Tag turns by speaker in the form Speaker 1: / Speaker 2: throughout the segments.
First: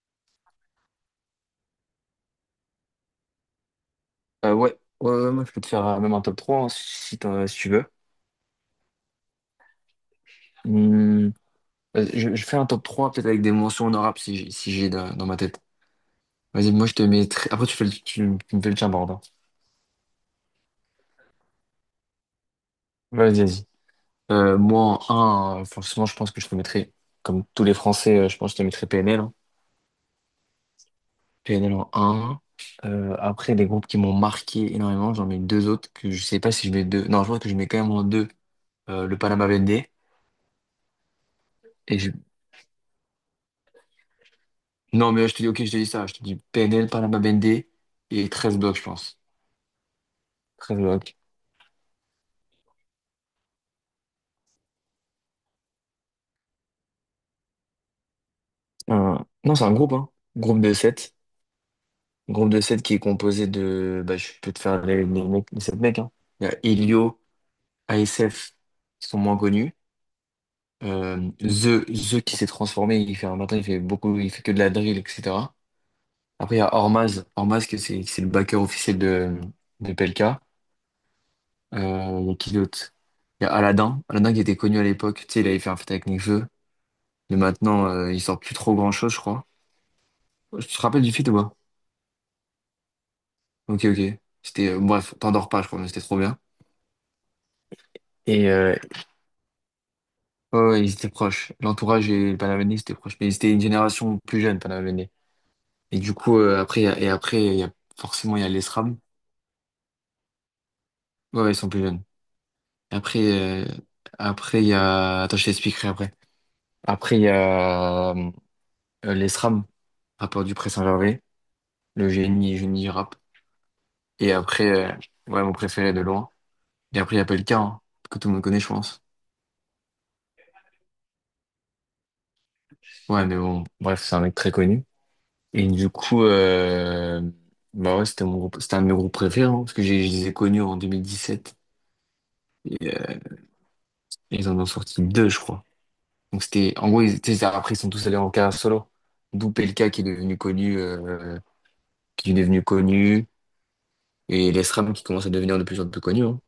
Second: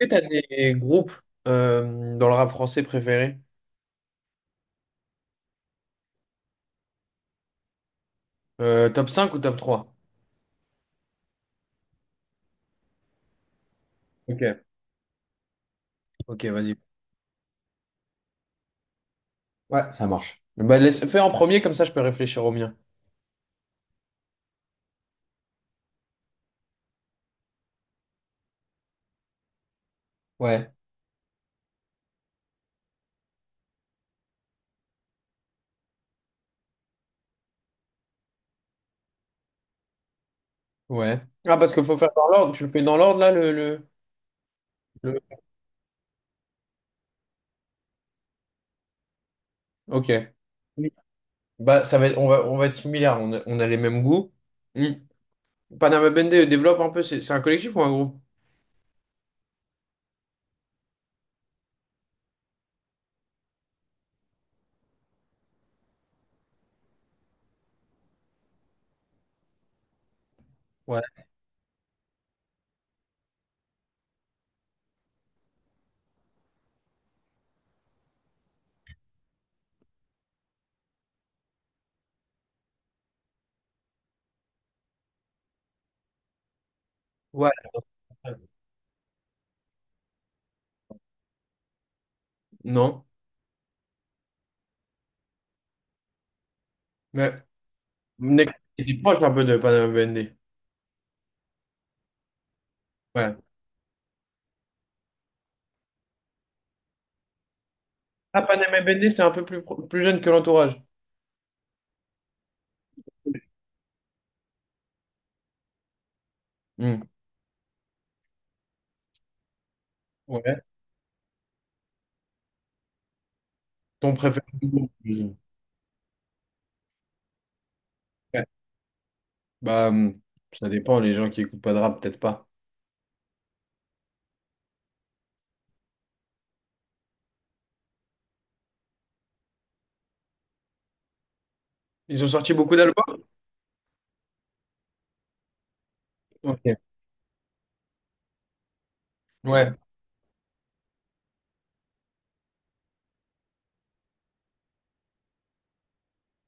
Speaker 1: Est-ce que t'as des groupes dans le rap français préférés?
Speaker 2: Euh, ouais, ouais, moi je peux te faire même un top 3 hein, si tu veux.
Speaker 1: Top cinq ou top trois?
Speaker 2: Hum, je fais un top 3 peut-être avec des mentions honorables
Speaker 1: Ok.
Speaker 2: si j'ai dans ma tête.
Speaker 1: Ok, vas-y.
Speaker 2: Moi je te mets Après tu fais le, tu me fais le tien par.
Speaker 1: Ouais, ça marche. Bah, laisse, fais en premier, comme ça je peux réfléchir au mien.
Speaker 2: Vas-y, vas-y. Moi en 1, forcément je pense que je te mettrai, comme tous les Français, je pense que je te mettrai PNL, hein.
Speaker 1: Ouais.
Speaker 2: PNL en 1. Après, des groupes qui m'ont marqué énormément, j'en mets deux autres que je sais pas si je mets deux. Non, je crois que je mets quand même en deux le Panama BND.
Speaker 1: Ouais. Ah, parce qu'il faut faire dans l'ordre. Tu le fais dans l'ordre, là,
Speaker 2: Non,
Speaker 1: le-
Speaker 2: mais je te dis, ok, je te dis ça. Je te dis PNL, Panama BND et treize blocs, je pense.
Speaker 1: Ok.
Speaker 2: Treize blocs.
Speaker 1: Bah, on va être similaires. On a les mêmes goûts. Hmm. Panama Bende, développe un peu. C'est un collectif ou un groupe?
Speaker 2: Non, c'est un groupe, hein. Groupe de sept. Groupe de 7 qui est composé de. Bah, je peux te faire les mecs, les 7 mecs. Hein. Il y a Elio, ASF, qui sont moins connus.
Speaker 1: Ouais.
Speaker 2: The qui s'est transformé, il fait un matin, il fait beaucoup, il fait que de la drill, etc. Après, il y a Ormaz. Ormaz, que c'est le backer officiel de PLK. Il y a qui d'autre? Il y a Aladdin. Aladdin qui était connu à l'époque. Tu sais, il avait fait un feat avec Nekfeu. Mais
Speaker 1: Ouais.
Speaker 2: maintenant, il sort plus trop grand-chose, je crois. Tu te rappelles du feat ou pas?
Speaker 1: Non.
Speaker 2: Ok, ok. Bref, t'endors pas, je crois, mais c'était trop bien.
Speaker 1: Mais
Speaker 2: Et
Speaker 1: Nekfeu,
Speaker 2: euh,
Speaker 1: il est proche un peu de Panama Bende.
Speaker 2: Ouais, ouais, ils étaient proches. L'entourage et le Panaveni, c'était proche. Mais
Speaker 1: Ouais.
Speaker 2: c'était une génération plus jeune, Panaveni. Et du coup, après, il y a- et après, il y a, forcément, il
Speaker 1: Ah,
Speaker 2: y a les
Speaker 1: Panama
Speaker 2: SRAM.
Speaker 1: Bende, c'est un peu plus, plus jeune que l'entourage.
Speaker 2: Ouais, ouais, ils sont plus jeunes. Et Après, euh, après, il y a, attends, je t'expliquerai après.
Speaker 1: Hmm.
Speaker 2: Après, il y a, les SRAM, rappeur du
Speaker 1: Ouais.
Speaker 2: Pré Saint-Gervais, le génie, génie du rap.
Speaker 1: Ton
Speaker 2: Et
Speaker 1: préféré
Speaker 2: après,
Speaker 1: du groupe,
Speaker 2: euh,
Speaker 1: j'imagine.
Speaker 2: ouais, mon préféré de loin. Et après, il y a Pelka, hein, que tout le monde
Speaker 1: Ouais.
Speaker 2: connaît, je pense.
Speaker 1: Bah, ça dépend, les gens qui écoutent pas de rap, peut-être pas.
Speaker 2: Ouais, mais bon, bref, c'est un mec très connu. Et du coup, bah ouais, c'était un de mes groupes préférés, hein, parce que je les ai connus en 2017.
Speaker 1: Ils ont sorti beaucoup
Speaker 2: Et,
Speaker 1: d'albums?
Speaker 2: ils en ont sorti deux, je crois. Donc
Speaker 1: Ok.
Speaker 2: c'était, en gros, ils, tu sais, après, ils sont tous allés en carrière solo. D'où
Speaker 1: Ouais.
Speaker 2: Pelka qui est devenu connu, qui est devenu connu, et l'ESRAM qui commence à devenir de plus en plus connu, hein.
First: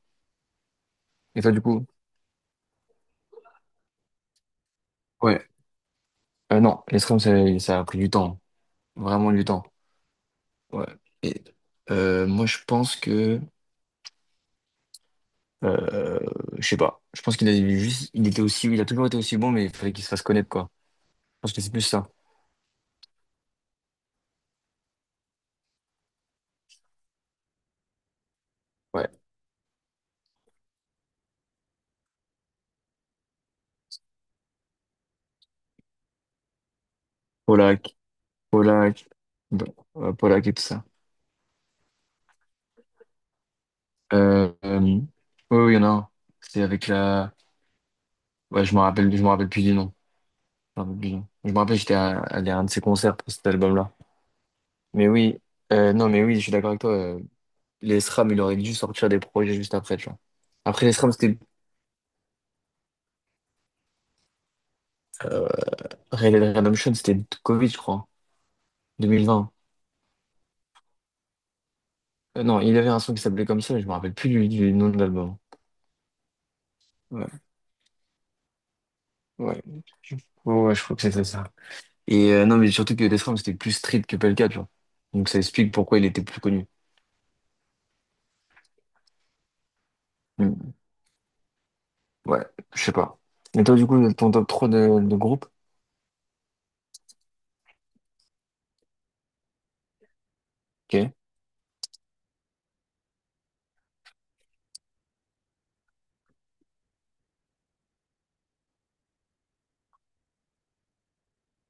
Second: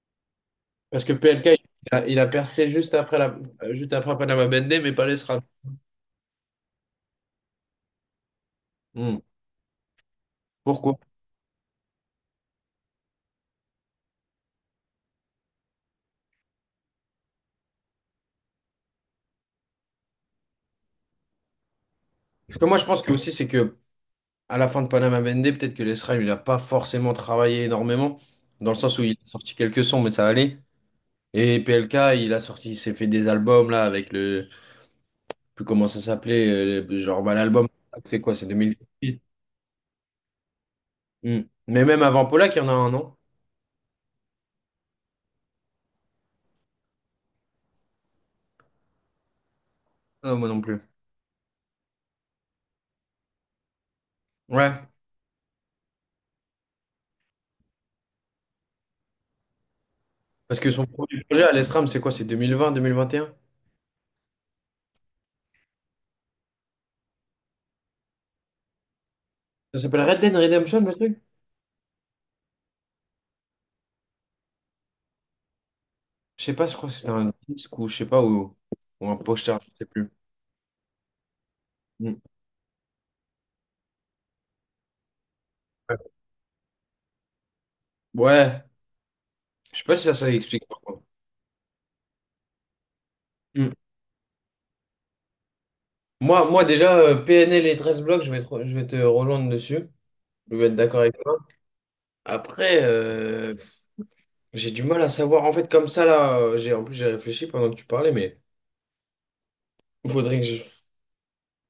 Speaker 1: Parce que
Speaker 2: Et
Speaker 1: PLK,
Speaker 2: toi,
Speaker 1: il
Speaker 2: du coup?
Speaker 1: a, il a percé juste après, juste après Panama Bendé, mais pas les Sram.
Speaker 2: Ouais. Non, l'ESRAM ça a pris du temps.
Speaker 1: Hmm.
Speaker 2: Vraiment du temps. Ouais.
Speaker 1: Pourquoi?
Speaker 2: Et, moi, je pense que Euh, je sais pas. Je pense qu'il a juste, il était aussi, il a toujours été aussi bon, mais il fallait qu'il se fasse connaître, quoi. Je pense que c'est plus ça.
Speaker 1: Parce que moi, je pense que aussi, c'est que à la fin de Panama Bendé, peut-être que les Sram, il n'a pas forcément travaillé énormément, dans le sens où
Speaker 2: Ouais.
Speaker 1: il a sorti quelques sons, mais ça allait. Et PLK, il a sorti, il s'est fait des albums, là, avec je sais plus comment ça s'appelait, genre, bah, l'album,
Speaker 2: Polak,
Speaker 1: c'est quoi, c'est 2000.
Speaker 2: Polak, bah, Polak et tout ça.
Speaker 1: Hmm. Mais même avant Polak, il y en a un, non?
Speaker 2: Oui, oui, il y en a un. C'est avec la. Ouais, je me rappelle plus du nom.
Speaker 1: Non, moi non plus.
Speaker 2: Je me rappelle plus du nom. Je me rappelle, allé à un de ses concerts pour cet album-là.
Speaker 1: Ouais.
Speaker 2: Mais oui, non, mais oui, je suis d'accord avec toi. Les SRAM, il aurait dû sortir des projets juste après, tu vois.
Speaker 1: Parce que son
Speaker 2: Après les SRAM,
Speaker 1: premier
Speaker 2: c'était
Speaker 1: projet à l'ESRAM, c'est quoi? C'est 2021.
Speaker 2: euh, Red Dead Redemption, c'était Covid, je crois, 2020.
Speaker 1: Ça s'appelle Red Dead Redemption, le truc?
Speaker 2: Non, il avait un son qui s'appelait comme ça, mais je me rappelle plus du nom de l'album.
Speaker 1: Je sais pas, je crois que c'était un
Speaker 2: Ouais,
Speaker 1: disque ou je sais pas, ou un poster,
Speaker 2: ouais.
Speaker 1: je sais plus.
Speaker 2: Je- ouais, je crois que c'était ça.
Speaker 1: Hmm.
Speaker 2: Et non, mais surtout que Death Ram, c'était plus street que Pelka, tu vois. Donc ça explique pourquoi il était plus connu.
Speaker 1: Ouais, je sais pas si ça explique,
Speaker 2: Hmm,
Speaker 1: par contre.
Speaker 2: Ouais, je sais pas. Et
Speaker 1: Hmm.
Speaker 2: toi, du coup, ton top 3 de groupe,
Speaker 1: Moi, déjà, PNL et 13 blocs, je vais te rejoindre dessus. Je vais être d'accord
Speaker 2: ok.
Speaker 1: avec toi. Après, j'ai du mal à savoir. En fait, comme ça, là, en plus, j'ai réfléchi pendant que tu parlais, mais il faudrait que je...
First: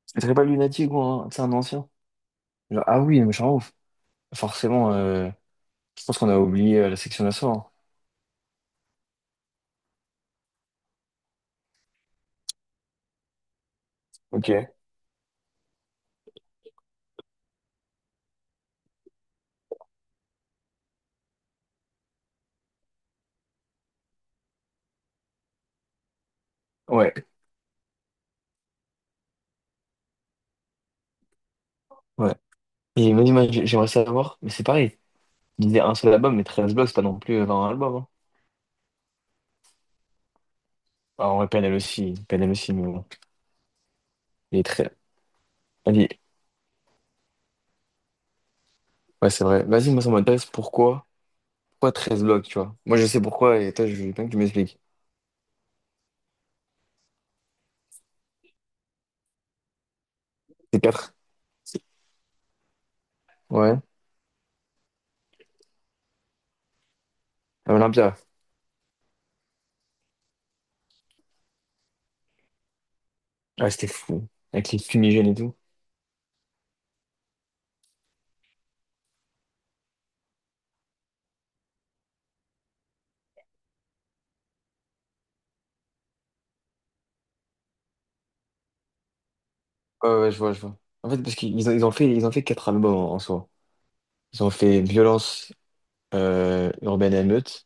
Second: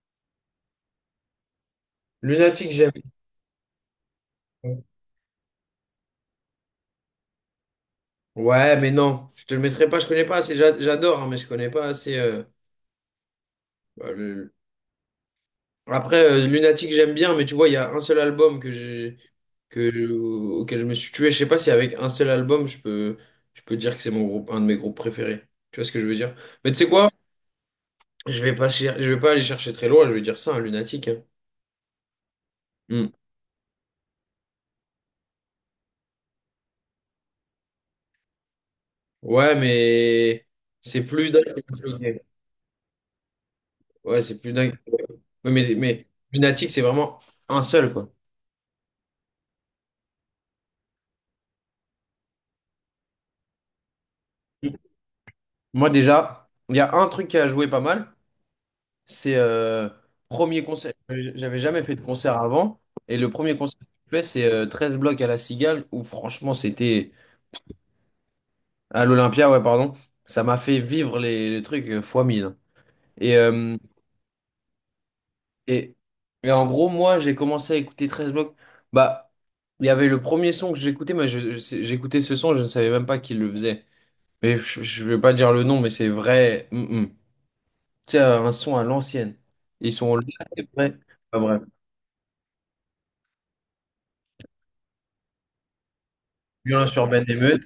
Speaker 2: Ce serait pas Lunatic ou un, c'est un ancien?
Speaker 1: Lunatique,
Speaker 2: Genre,
Speaker 1: j'aime.
Speaker 2: ah oui, mais je suis en ouf. Forcément, je pense qu'on a oublié la section d'assaut, hein.
Speaker 1: Ouais, mais non, je te le mettrai pas, je connais pas assez, j'adore, hein, mais je connais pas assez. Bah,
Speaker 2: Ok.
Speaker 1: le- Après, Lunatic, j'aime bien, mais tu vois, il y a un seul album auquel je me suis tué. Je sais pas si avec un seul album, je peux dire que c'est mon groupe, un de mes groupes préférés. Tu vois ce que je veux dire? Mais tu sais quoi?
Speaker 2: Ouais,
Speaker 1: Je vais pas aller chercher très loin, je vais dire ça, un Lunatic, hein.
Speaker 2: ouais.
Speaker 1: Hmm.
Speaker 2: Et vas moi, j'aimerais savoir, mais c'est pareil. Il disait un seul album, mais 13 blocs, c'est pas non plus 20 albums, hein.
Speaker 1: Ouais, mais c'est
Speaker 2: Ah,
Speaker 1: plus
Speaker 2: en vrai,
Speaker 1: dingue
Speaker 2: PNL
Speaker 1: que
Speaker 2: aussi,
Speaker 1: Joker.
Speaker 2: PNL aussi, mais bon.
Speaker 1: Ouais, c'est plus
Speaker 2: Il est
Speaker 1: dingue.
Speaker 2: très.
Speaker 1: Ouais, mais
Speaker 2: Vas-y.
Speaker 1: Lunatic, c'est vraiment un seul, quoi.
Speaker 2: Ouais, c'est vrai. Vas-y, moi, ça m'intéresse. Pourquoi? Pourquoi treize blocs, tu vois? Moi, je sais pourquoi, et toi, je veux bien que tu m'expliques.
Speaker 1: Moi déjà, il y a un truc qui a joué pas mal, c'est premier
Speaker 2: C'est
Speaker 1: concert.
Speaker 2: quatre.
Speaker 1: J'avais jamais fait de concert avant, et le premier concert
Speaker 2: Ouais.
Speaker 1: que j'ai fait, c'est 13 blocs à la Cigale, où franchement c'était
Speaker 2: À Olympia.
Speaker 1: à l'Olympia, ouais pardon, ça m'a fait vivre les trucs fois 1000. Et,
Speaker 2: Ah,
Speaker 1: euh,
Speaker 2: c'était fou. Avec les fumigènes et tout.
Speaker 1: et, et en gros, moi j'ai commencé à écouter 13 blocs, bah il y avait le premier son que j'écoutais, mais j'écoutais ce son, je ne savais même pas qui le faisait. Mais je vais pas dire le nom, mais c'est vrai. Mm, mm. Tu sais, un son à l'ancienne. Ils
Speaker 2: Ouais,
Speaker 1: sont là,
Speaker 2: ouais, je vois, je
Speaker 1: c'est
Speaker 2: vois.
Speaker 1: vrai.
Speaker 2: En fait, parce
Speaker 1: Pas vrai.
Speaker 2: qu'ils ont, ils ont fait 4 albums en, en soi. Ils ont fait Violence,
Speaker 1: Violence
Speaker 2: Urbaine
Speaker 1: urbaine émeute.
Speaker 2: Émeute.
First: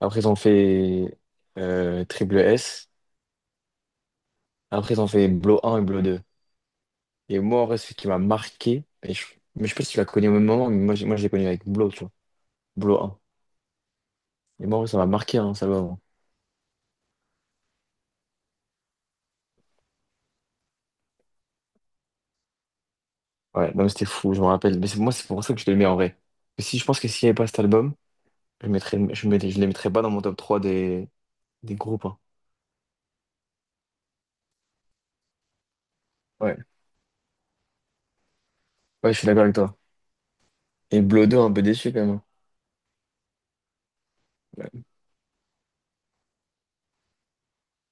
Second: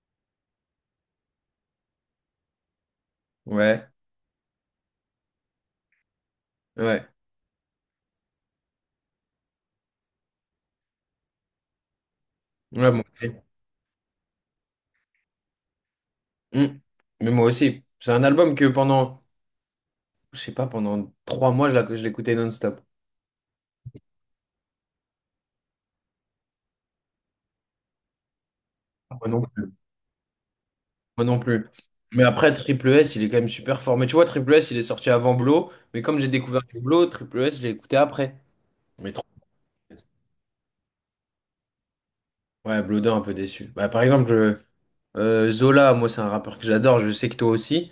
Speaker 2: Après, ils ont fait Triple S.
Speaker 1: Ouais,
Speaker 2: Après, ils ont fait Blow un et Blow deux.
Speaker 1: ouais.
Speaker 2: Et moi, en vrai, ce qui m'a marqué, et je, mais je sais pas si tu l'as connu au même moment, moi, je l'ai connu avec Blow,
Speaker 1: Ouais,
Speaker 2: Blow
Speaker 1: moi
Speaker 2: 1.
Speaker 1: aussi.
Speaker 2: Et moi, en vrai, ça m'a marqué, hein, cet album.
Speaker 1: Hmm. Mais moi aussi. C'est un album que pendant, je sais pas, pendant 3 mois, je l'écoutais non-stop.
Speaker 2: Ouais, non, mais c'était fou, je me rappelle. Moi, c'est pour ça que je le mets en vrai. Et si je pense que s'il n'y avait pas cet album,
Speaker 1: Moi non
Speaker 2: je les
Speaker 1: plus.
Speaker 2: mettrais pas dans mon top 3
Speaker 1: Moi non plus.
Speaker 2: des groupes, hein.
Speaker 1: Mais après, Triple S, il est quand même super fort. Mais tu vois, Triple S, il est sorti avant Blo. Mais comme j'ai
Speaker 2: Ouais,
Speaker 1: découvert les Blo, Triple S, je l'ai écouté après. Mais
Speaker 2: ouais, je
Speaker 1: trop.
Speaker 2: suis d'accord avec toi. Et Blow 2, un peu déçu quand même, hein.
Speaker 1: Ouais, Blodin, un peu déçu. Bah, par exemple,
Speaker 2: Ouais,
Speaker 1: Zola, moi, c'est un rappeur que j'adore. Je sais que toi aussi.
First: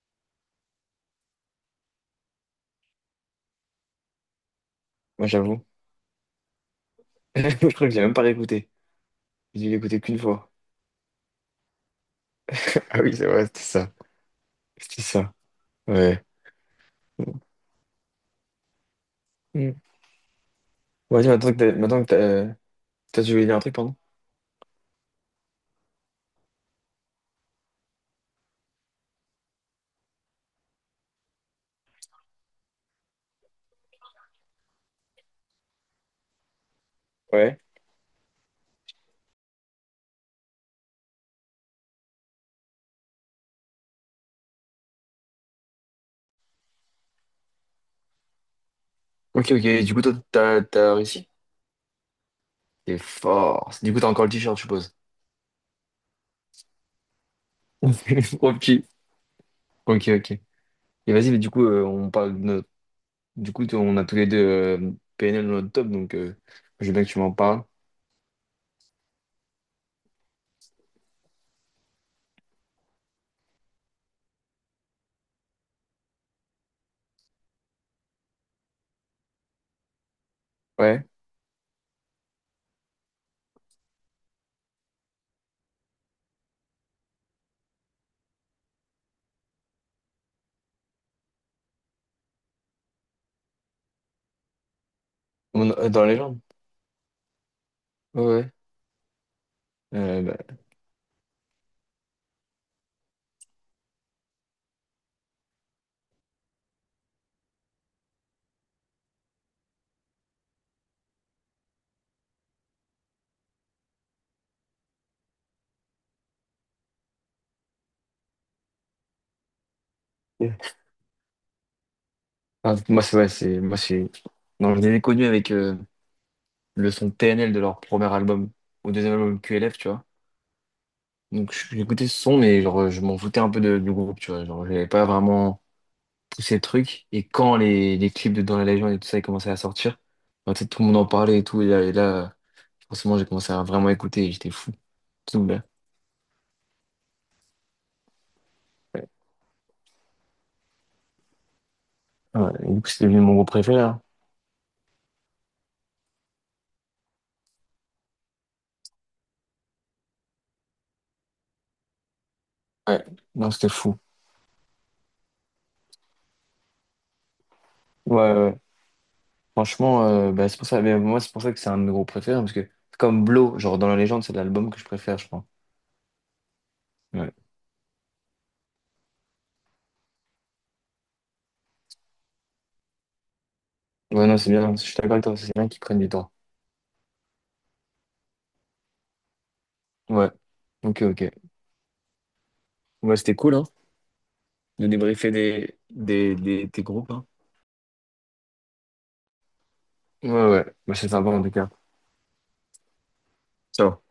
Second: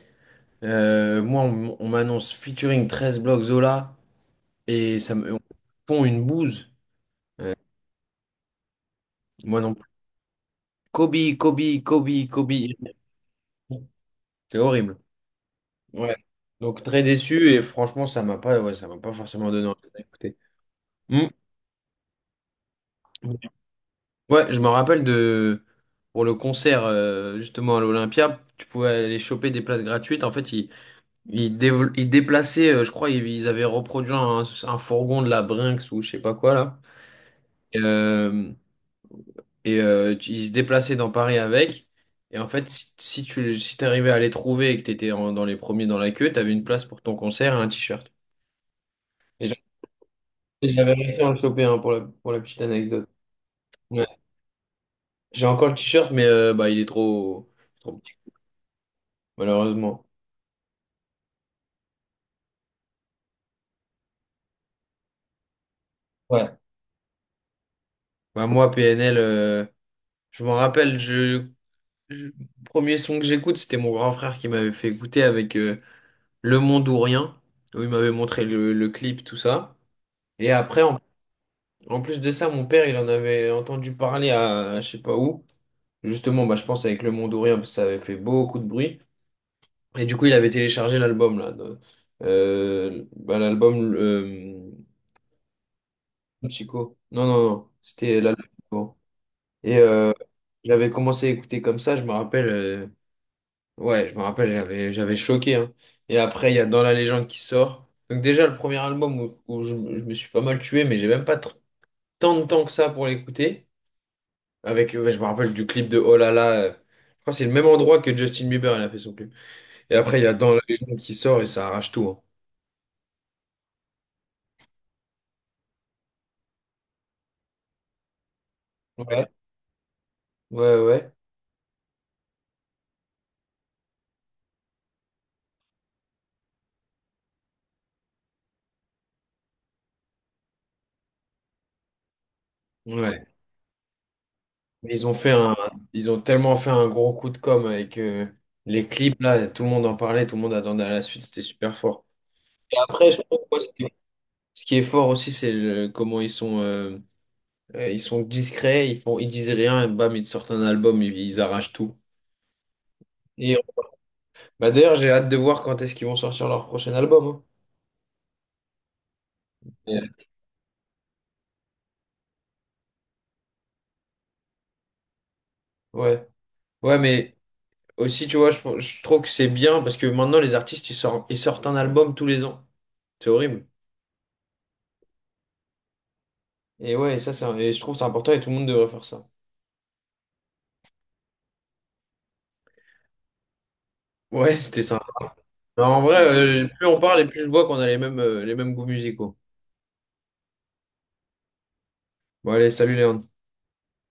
Speaker 1: Moi, on m'annonce featuring 13 blocs Zola et ça
Speaker 2: moi,
Speaker 1: me on
Speaker 2: j'avoue.
Speaker 1: fond une bouse. Euh,
Speaker 2: Je crois que j'ai même pas réécouté.
Speaker 1: Moi
Speaker 2: J'ai dû
Speaker 1: non plus.
Speaker 2: l'écouter qu'une fois.
Speaker 1: Kobe, Kobe, Kobe, Kobe.
Speaker 2: Ah oui, c'est vrai, c'était ça.
Speaker 1: C'est horrible.
Speaker 2: C'était ça.
Speaker 1: Ouais.
Speaker 2: Ouais.
Speaker 1: Donc très déçu et franchement, ça m'a pas forcément donné
Speaker 2: Mm.
Speaker 1: envie d'écouter.
Speaker 2: Vas-y, maintenant que t'as, tu voulais dire un truc, pardon?
Speaker 1: Ouais, je me rappelle de pour le concert justement à l'Olympia, tu pouvais aller choper des places gratuites. En fait, ils déplaçaient, je crois, ils avaient reproduit un fourgon de la Brinks ou je sais pas quoi là.
Speaker 2: Ouais.
Speaker 1: Et ils se déplaçaient dans Paris avec. Et en fait, si t'arrivais à les trouver et que t'étais dans les premiers dans la queue, t'avais une place pour ton concert et un t-shirt. Et
Speaker 2: Ok,
Speaker 1: j'a-
Speaker 2: ok, du coup, toi,
Speaker 1: et j'avais
Speaker 2: t'as
Speaker 1: réussi
Speaker 2: réussi?
Speaker 1: à le choper, hein, pour la petite
Speaker 2: T'es
Speaker 1: anecdote.
Speaker 2: fort. Du coup,
Speaker 1: Ouais.
Speaker 2: t'as encore le t-shirt, je suppose.
Speaker 1: J'ai encore le t-shirt, mais bah, il est trop, trop petit,
Speaker 2: Trop petit.
Speaker 1: malheureusement.
Speaker 2: Ok, ok. Et vas-y, mais du coup, on parle de notre. Du coup, on a tous les deux PNL dans notre top, donc
Speaker 1: Ouais.
Speaker 2: je veux bien que tu m'en parles.
Speaker 1: Bah, moi, PNL, je m'en rappelle, je- premier son que j'écoute, c'était mon grand frère qui m'avait fait écouter avec Le Monde ou Rien, où il m'avait montré le clip, tout ça. Et après,
Speaker 2: Ouais.
Speaker 1: en plus de ça, mon père, il en avait entendu parler à je sais pas où. Justement, bah, je pense avec Le Monde ou Rien, parce que ça avait fait beaucoup de bruit. Et du coup, il avait téléchargé l'album, là, bah, l'album
Speaker 2: Dans la légende?
Speaker 1: Chico. Non, non, non. C'était
Speaker 2: Ouais,
Speaker 1: l'album
Speaker 2: ouais.
Speaker 1: avant. Et
Speaker 2: Euh, bah,
Speaker 1: j'avais commencé à écouter comme ça, je me rappelle. Ouais, je me rappelle, j'avais choqué, hein. Et après, il y a Dans la légende qui sort. Donc déjà, le premier album où je me suis pas mal tué, mais j'ai même pas tant de temps que ça pour l'écouter. Ouais, je me rappelle du clip de Oh là là. Je crois que c'est le même endroit que Justin Bieber, il a fait son clip. Et après, il y a Dans
Speaker 2: Yeah.
Speaker 1: la légende qui sort et ça arrache tout, hein.
Speaker 2: Enfin, moi, c'est. Ouais, c'est. Moi, c'est. Non, je les ai connus avec le son PNL de leur premier album, au deuxième
Speaker 1: Ouais,
Speaker 2: album QLF, tu vois.
Speaker 1: ouais, ouais.
Speaker 2: Donc, j'écoutais ce son, mais genre, je m'en foutais un peu du groupe, tu vois. Genre, j'avais pas vraiment poussé le truc. Et quand les clips de Dans la légende et tout ça, ils commençaient à sortir, bah, tu sais, tout le monde en parlait et tout. En ce moment,
Speaker 1: Ouais.
Speaker 2: j'ai commencé à vraiment écouter, j'étais fou.
Speaker 1: Mais
Speaker 2: Tout bas.
Speaker 1: ils ont tellement fait un gros coup de com avec les
Speaker 2: Ouais.
Speaker 1: clips là. Tout le monde en parlait, tout le monde attendait à la suite. C'était super fort.
Speaker 2: Ouais, et
Speaker 1: Et
Speaker 2: du coup, c'est
Speaker 1: après,
Speaker 2: devenu
Speaker 1: je
Speaker 2: mon
Speaker 1: trouve,
Speaker 2: groupe
Speaker 1: moi, ce
Speaker 2: préféré,
Speaker 1: qui
Speaker 2: hein.
Speaker 1: ce qui est fort aussi, comment ils sont discrets. Ils font, ils disent rien. Et bam, ils sortent un album. Ils arrachent tout.
Speaker 2: Ouais, non,
Speaker 1: Et
Speaker 2: c'était fou.
Speaker 1: bah d'ailleurs, j'ai hâte de voir quand est-ce qu'ils vont sortir leur prochain album, hein.
Speaker 2: Ouais, ouais, ouais. Franchement,
Speaker 1: Ouais.
Speaker 2: bah, c'est pour ça. Mais moi, c'est pour ça que c'est un de mes groupes préférés, hein, parce que, comme Blow, genre dans la légende, c'est l'album que je préfère, je crois.
Speaker 1: Ouais, Ouais,
Speaker 2: Ouais.
Speaker 1: mais aussi, tu vois, je trouve que c'est bien parce que maintenant, les artistes, ils sortent un album tous les ans. C'est horrible.
Speaker 2: Ouais, non, c'est bien, hein. Je suis d'accord avec toi. C'est bien qu'ils prennent du temps.
Speaker 1: Et ouais, et je trouve que c'est important et tout le monde devrait faire ça.
Speaker 2: Ouais. Ok, ok. Ouais, c'était cool, hein,
Speaker 1: Ouais, c'était
Speaker 2: de
Speaker 1: ça.
Speaker 2: débriefer
Speaker 1: En vrai,
Speaker 2: tes
Speaker 1: plus on
Speaker 2: groupes,
Speaker 1: parle
Speaker 2: hein.
Speaker 1: et plus je vois qu'on a les mêmes goûts musicaux.
Speaker 2: Ouais, ouais. Bah, c'est sympa, en tout cas.
Speaker 1: Bon, allez, salut Léon.
Speaker 2: Ciao.